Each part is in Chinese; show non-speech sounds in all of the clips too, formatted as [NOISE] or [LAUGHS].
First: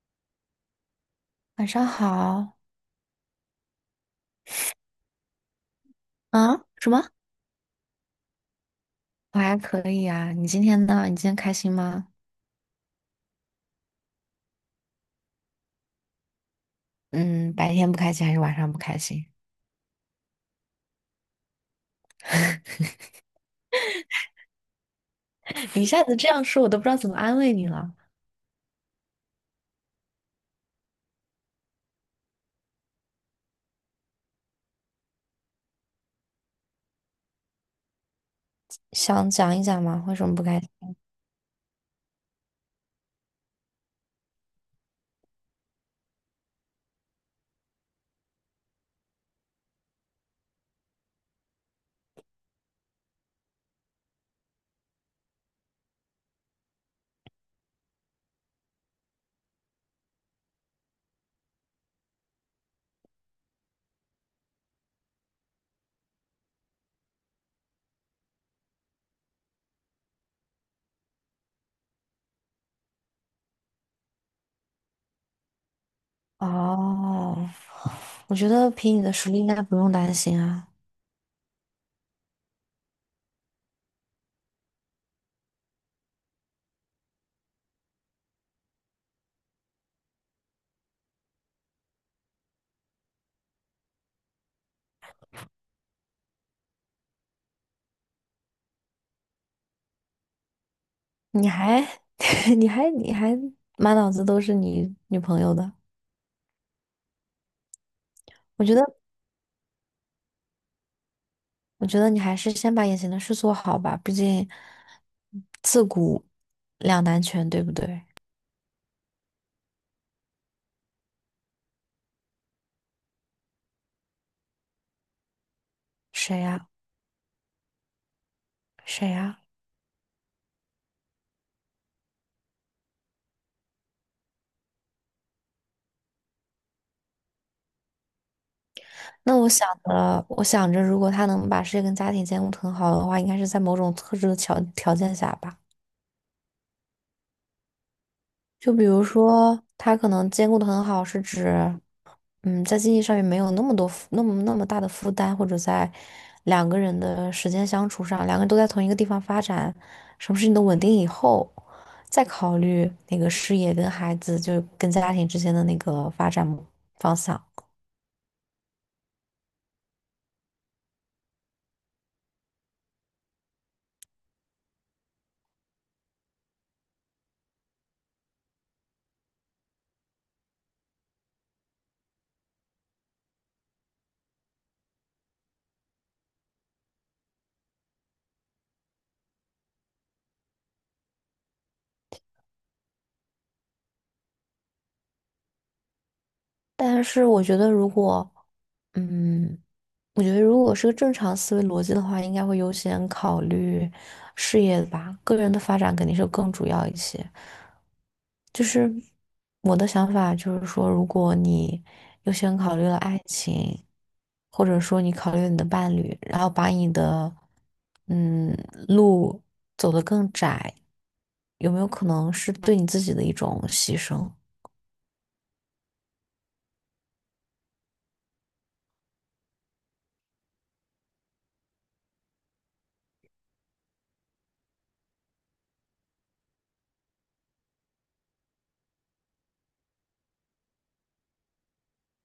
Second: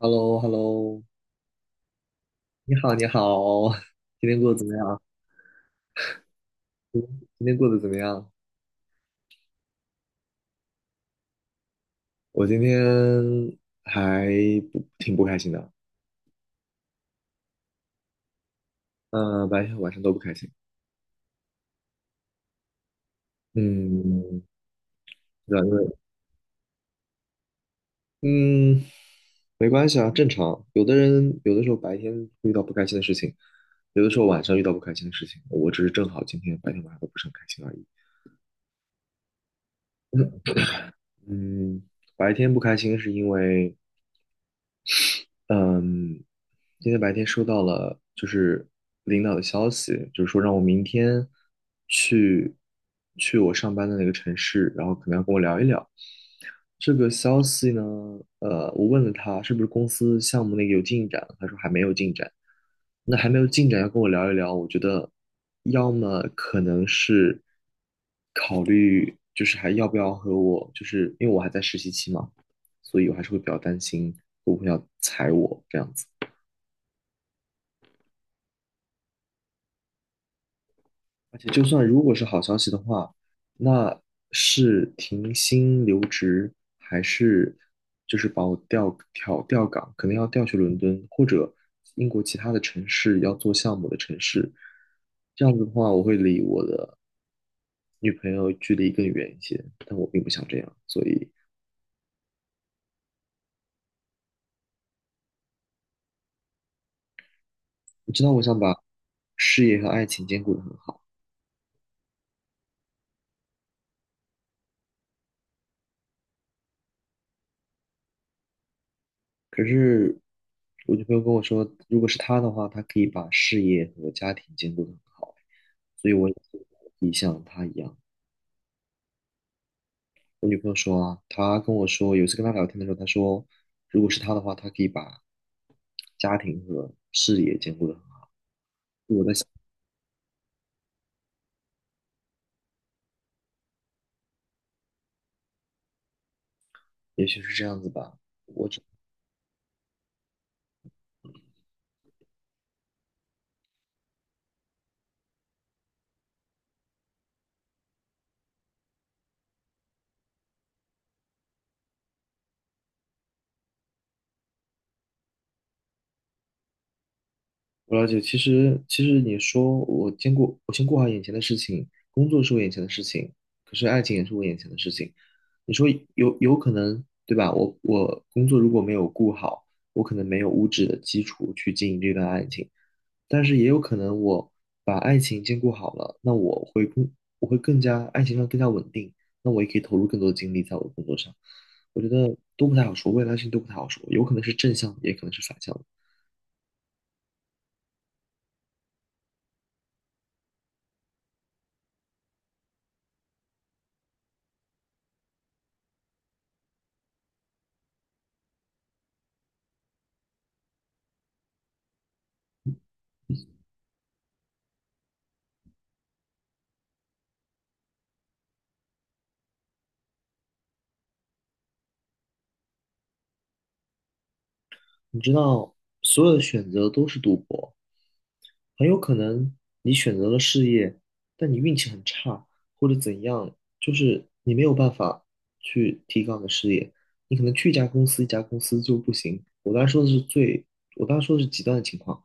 h e l l o h e l l o 晚上好你好，你好。[LAUGHS] 今天过得怎么样？啊？什今么？今天过得怎么样？我还可以啊。你今天呢？你今天开心吗？我今天还不挺不开心的。嗯，白天不开心还是晚上不开心？嗯、白天和晚上都不开心。嗯，对啊，因 [LAUGHS] 你一为下子这样说，我都不知道怎么安慰你了。嗯，没关系啊，正常。有的人有的时候白天遇到不开心的事情，有的时候晚上遇到不开心的事情。我只是正好今天白天晚上都不是很开心而已。想讲一讲吗？为什么不开心？嗯，白天不开心是因为嗯，今天白天收到了就是领导的消息，就是说让我明天去我上班的那个城市，然后可能要跟我聊一聊。这个消息呢，我问了他是不是公司项目那个有进展，他说还没有进展。那还没有进展，要跟我聊一聊，我觉得要么可能是。就是还要不要和我，就是因为我还在实习期嘛，所以我还是会比较担心会不会要裁我这样子。哦，我觉得凭你的实力应该不用担心啊。而且就算如果是好消息的话，那是停薪留职，还是就是把我调岗，可能要调去伦敦或者英国其他的城市要做项目的城市。这样子的话，我会离我的女朋友距离更远一些，但我并不想这样，所以你还，[LAUGHS] 你还满脑子都是你女朋友的。我知道我想我把觉得，事业和爱情兼顾的很好，我觉得你还是先把眼前的事做好吧。毕竟，自古两难全，对不对？可是我女朋友跟我说，如果是她的话，她可以把事业和家庭兼顾的很好，所以我也谁可呀？以像她一样。谁呀？我女朋友说啊，她跟我说，有一次跟她聊天的时候，她说，如果是她的话，她可以把家庭和事业兼顾的很好，那我想着，如果他能把事业跟家庭兼顾得很好的话，应该是在某种特殊的条件下吧。也许是这样子吧。我。就比如说，他可能兼顾的很好，是指，在经济上面没有那么大的负担，或者在两个人的时间相处上，两个人都在同一个地方发展，什么事情都稳定以后，再考虑那个事业跟孩子，就跟家庭之间的那个发展方向。我了解，其实你说我兼顾，我先过好眼前的事情，工作是我眼前的事情，可是爱情也是我眼前的事情。你说有可能，对吧？我工作如果没有顾好，我可能没有物质的基础去经营这段爱情，但是也有可能我把爱情兼顾好了，那我会更加爱情上更加稳定，那我也可以投入更多的精力在我的工作上。我觉得都不太好说，未来的事情都不太好说，有可能是正向，也可能是反向的。但是我觉得，嗯。如果是个正常思维逻辑的话，应该会优先考虑事业吧，个人的发展肯定是更主要一些。就是我的想法就是说，如果你优先考虑了爱情，或者说你考虑了你的伴侣，然后把你的嗯路走得更窄，有没有可能是对你自己的一种牺牲？你知道，所有的选择都是赌博，很有可能你选择了事业，但你运气很差，或者怎样，就是你没有办法去提高你的事业，你可能去一家公司，一家公司就不行。我刚才说的是最，我刚才说的是极端的情况，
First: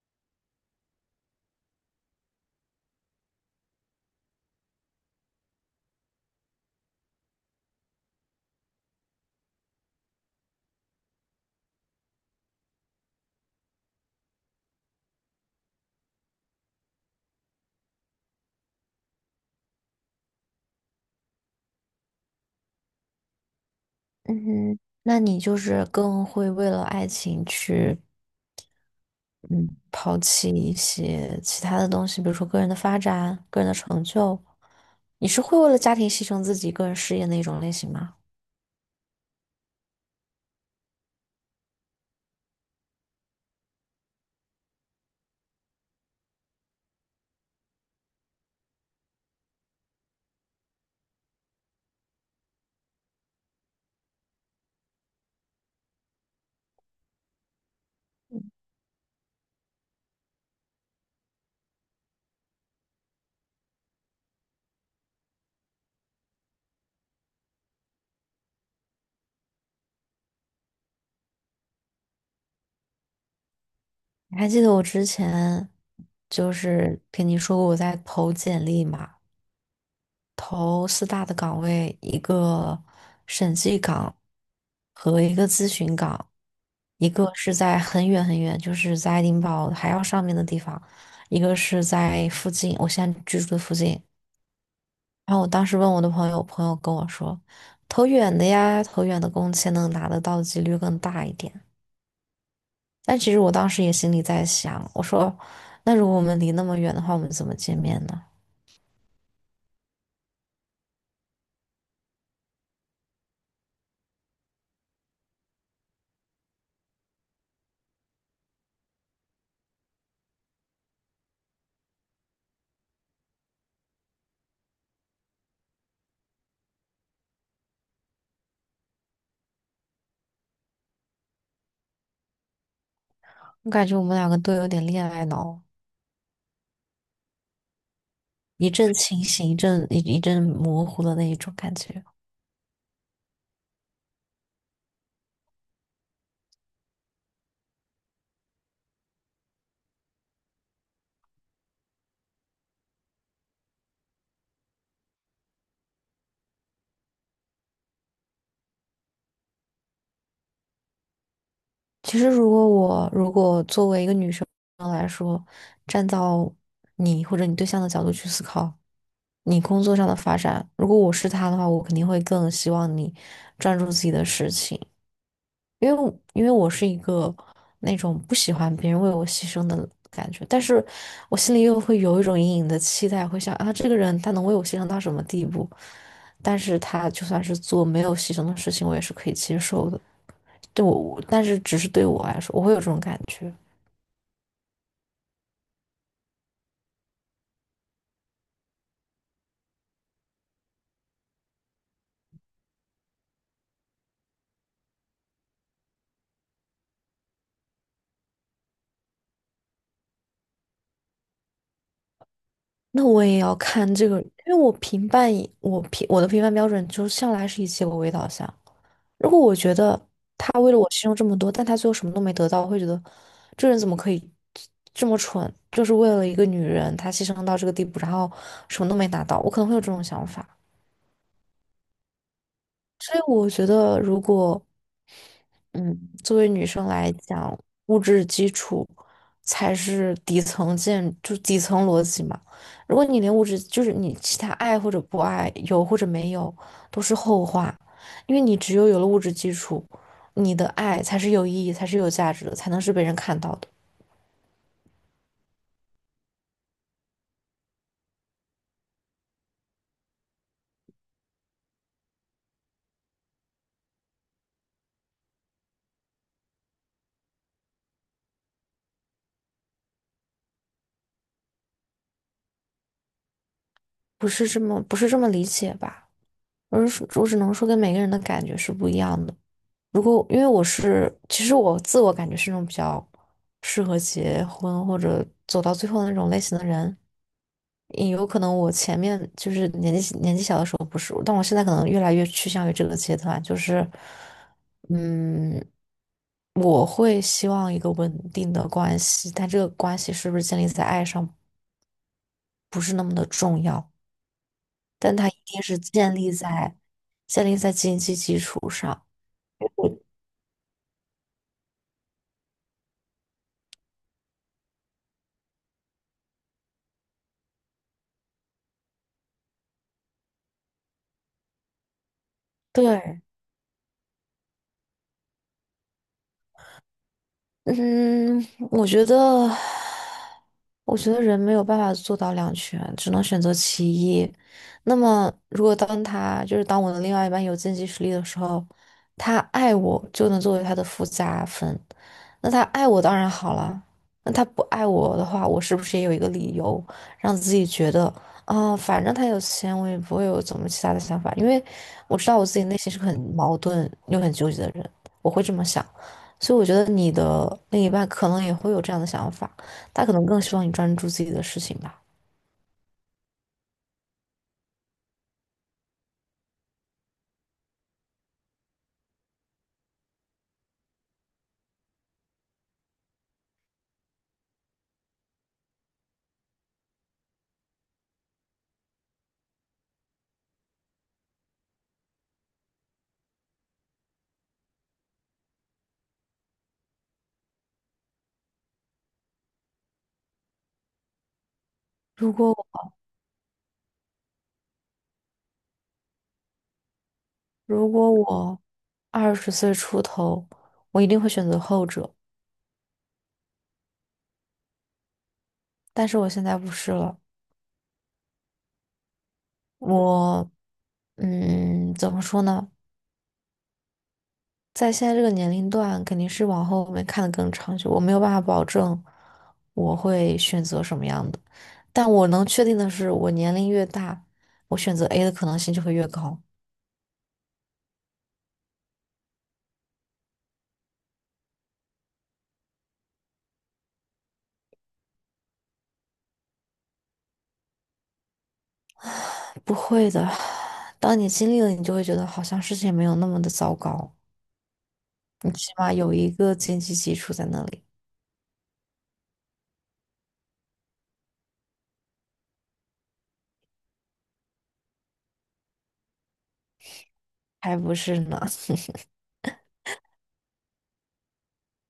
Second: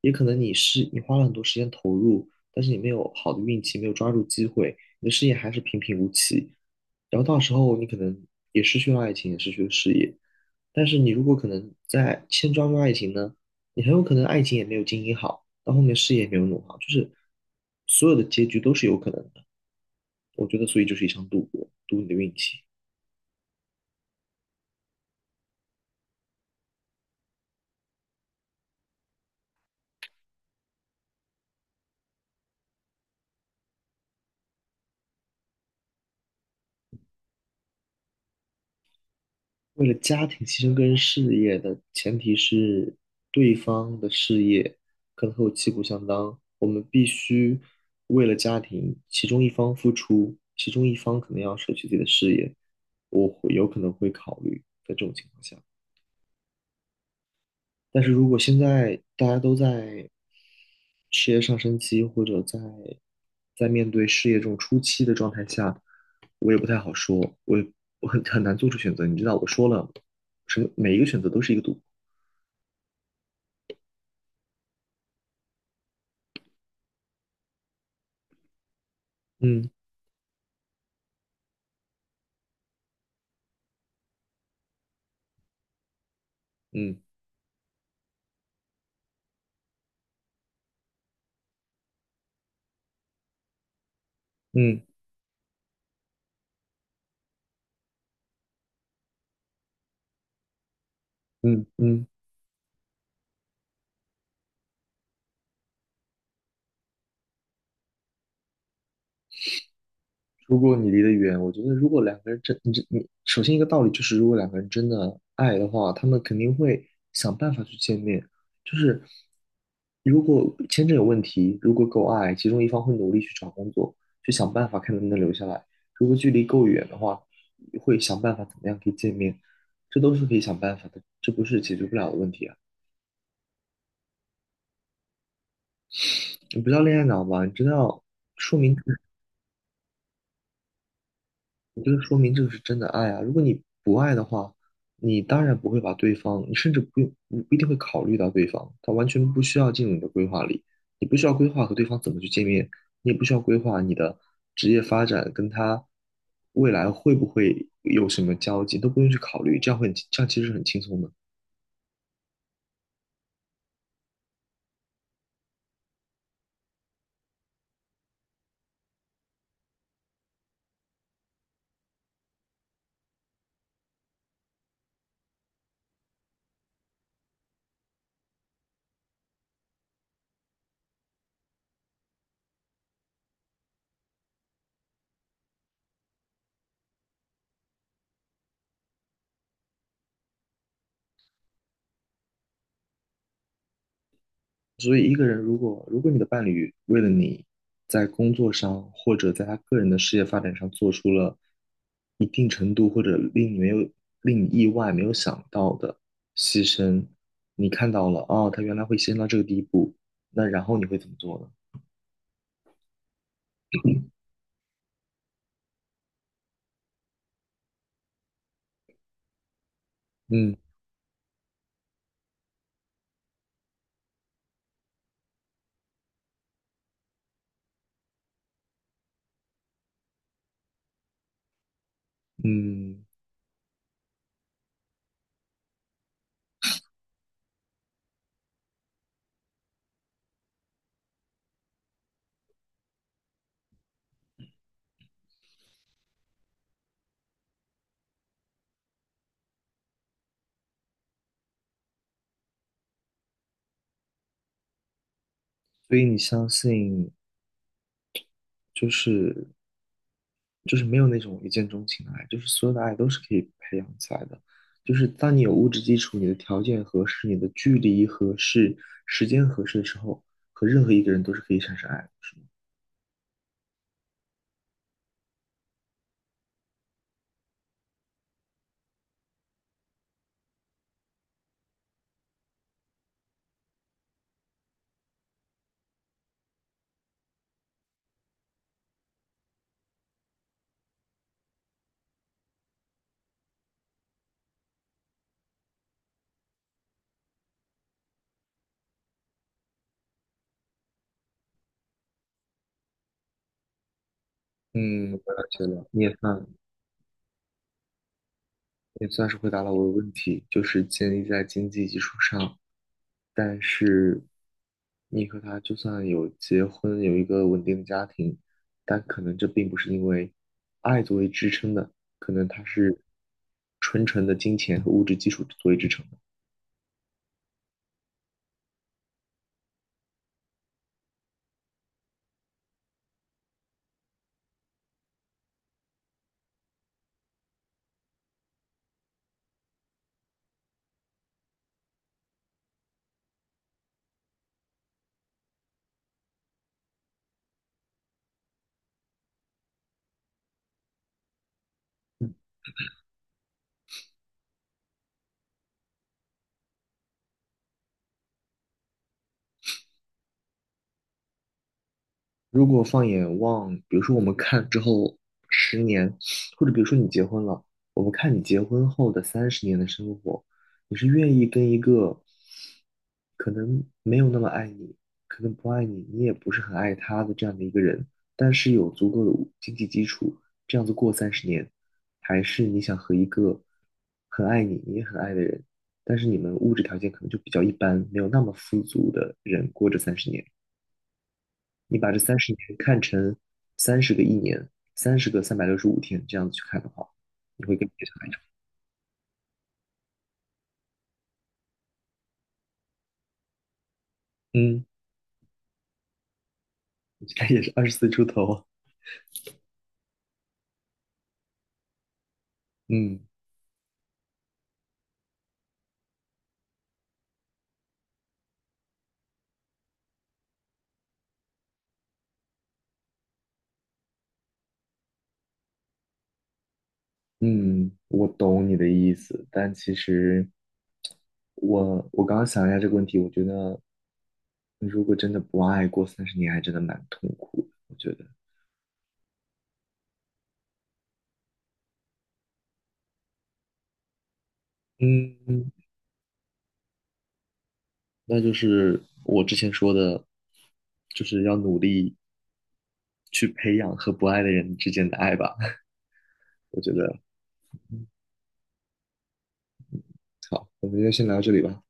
也可能你是你花了很多时间投入，但是你没有好的运气，没有抓住机会，你的事业还是平平无奇。然后到时候你可能也失去了爱情，也失去了事业。但是你如果可能在先抓住爱情呢，你很有可能爱情也没有经营好，到后面事业也没有弄好，就是所有的结局都是有可能的。我觉得，所以就是一场赌博，赌你的运气。嗯哼，那你就是更会为了爱情去。嗯，抛弃一些其他的东西，比如说个人的发展、个人的成就。你是会为了家庭牺牲自己个人事业那种类型吗？为了家庭牺牲个人事业的前提是对方的事业可能和我旗鼓相当，我们必须为了家庭，其中一方付出，其中一方可能要舍弃自己的事业，我会有可能会考虑在这种情况下。但是如果现在大家都在事业上升期，或者在面对事业这种初期的状态下，我也不太好说，我也很难做出选择。你知道，我说了，什么每一个选择都是一个赌博。你还记得我之前就是跟你说过我在投简历嘛，嗯，投四大的岗位，一个审计岗和一个咨询岗，嗯，一个是在很远很远，就是在爱丁堡还要上面的地方，一个是在附近，我现在居住的附近。嗯，然后我当时问我的朋友，我朋友跟我说，投远的呀，投远的工签能拿得到的几率更大一点。嗯，嗯。但其实我当时也心里在想，我说，那如果我们离那么远的话，我们怎么见面呢？如果你离得远，我觉得如果两个人真，你这你首先一个道理就是，如果两个人真的爱的话，他们肯定会想办法去见面。就是如果签证有问题，如果够爱，其中一方会努力去找工作，去想办法看能不能留下来。如果距离够远的话，会想办法怎么样可以见面，这都是可以想办法的，这不是解决不了的问题啊。我感觉我们两个都有点恋爱脑，你不叫恋爱脑吧？你真的要说一明阵清醒，一阵模糊的那一种感我觉得觉。说明这个是真的爱啊。如果你不爱的话，你当然不会把对方，你甚至不用不一定会考虑到对方，他完全不需要进入你的规划里，你不需要规划和对方怎么去见面，你也不需要规划你的职业发展跟他未来会不会有什么交集，都不用去考虑，这样会很这样其实是很轻松的。其实如果作为一个女生来说，站到你或者你对象的角度去思考，你工作上的发展，如果我是他的话，我肯定会更希望你专注自己的事情，因为我是一个那种不喜欢别人为我牺牲的感觉，但是我心里又会有一种隐隐的期待，会想啊，这个人他能为我牺牲到什么地步？但是他就算是做没有牺牲的事情，我也是可以接受的。但是只是对我来说，我会有这种感觉。所以，一个人如果如果你的伴侣为了你在工作上或者在他个人的事业发展上做出了一定程度或者令你没有令你意外没有想到的牺牲，你看到了哦，他原来会牺牲到这个地步，那然后你会怎么做呢？那我也要看这个，因为我的评判标准就向来是以结果为导向。如果我觉得嗯。他为了我牺牲这么多，但他最后什么都没得到，我会觉得这人怎么可以这么蠢？就是为了一个女人，他牺牲到这个地步，然后什么都没拿到，我可能会有这种想法。嗯，所以我觉得，如果嗯，作为女生来讲，物质基础才是底层建，就底层逻辑嘛。如果你连物质，就是你其他爱或者不爱，有或者没有，都是后话，因为你只有有了物质基础，你的爱才是有意义，才是有价值的，才能是被人看到的。所以你相信就是就是没有那种一见钟情的爱，就是所有的爱都是可以培养起来的。就是当你有物质基础，你的条件合适，你的距离合适，时间合适的时候，和任何一个人都是可以产生爱的，是吗？不是这么理解吧？我是我只能说跟每个人的感觉是不一样的。如果因为我是，其实我自我感觉是那种比较适合结婚或者走到最后的那种类型的人，也有可能我前面就是年纪小的时候不是，但我现在可能越来越趋向于这个阶段，就是，嗯，我会希望一个稳定的关系，但这个关系是不是建立在爱上不是那么的重要，嗯，但它我一了定解是了，你也建立算在建立在经济基础上。是回答了我的我问题，就是建立在经济基础上。但是你和他就算有结婚，有一个稳定的家庭，但可能这并不是因为爱作为支撑的，可能它是对，纯纯的金钱和物质基础作为支撑的。嗯，我觉得，我觉得人没有办法做到两全，只能选择其一。那么，如果当他就是当我的另外一半有经济实力的时候，他爱我就能作为他的附加分。那他爱我当然好了，那他不爱我的话，我是不是也有一个理由让自己觉得啊，反正他有钱，我也不会有怎么其他的想法，因为我知嗯道我自己内心是个很矛盾又很纠结的人，我会这么想。所以我觉得你的另一半可能也会有这样的想法，他可能更希望你专注自己的事情吧。如果放眼望，比如说我们看之后十年，或者比如说你结婚了，我们看你结婚后的三十年的生活，你是愿意跟一个可能没有那么爱你，可能不爱你，你也不是很爱他的这样的一个人，但是有足够的经济基础，这样子过三十年，还是你想和一个很爱你，你也很爱的人，但是你们物质条件可能就比较一般，没有那么富足的人过这三十年，你把这如三十年果看成30个1年，30个365天这样子去看的话，你会更如偏果向爱他。我20岁出头，我一定会选择后者，嗯。但是我现在不是 [LAUGHS] 了。你现在也是20岁出头啊，我怎么说呢？嗯。在现在这个年龄段，肯定是往后面看的更长久。我没有办法保证我会选择什么样的，但我能确定的是，我年龄越大，我选择 A 的可能性就会越高。嗯，我懂你的意思，但其实我刚刚想一下这个问题，我觉得如果真的不爱过三十年，还真的蛮痛苦的。我觉得，不会的，当你经历了，你就会觉得好像事情没有那么的糟糕，你嗯，起码有一个经济基础在那里，那就是我之前说的，就是要努力去培养和不爱的人之间的爱吧。[LAUGHS] 我觉得还不是呢？好，我们就先聊到这里吧，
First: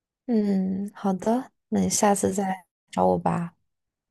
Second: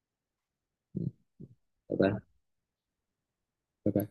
[LAUGHS] 嗯，好的，那你拜下拜，次再找我吧。拜拜。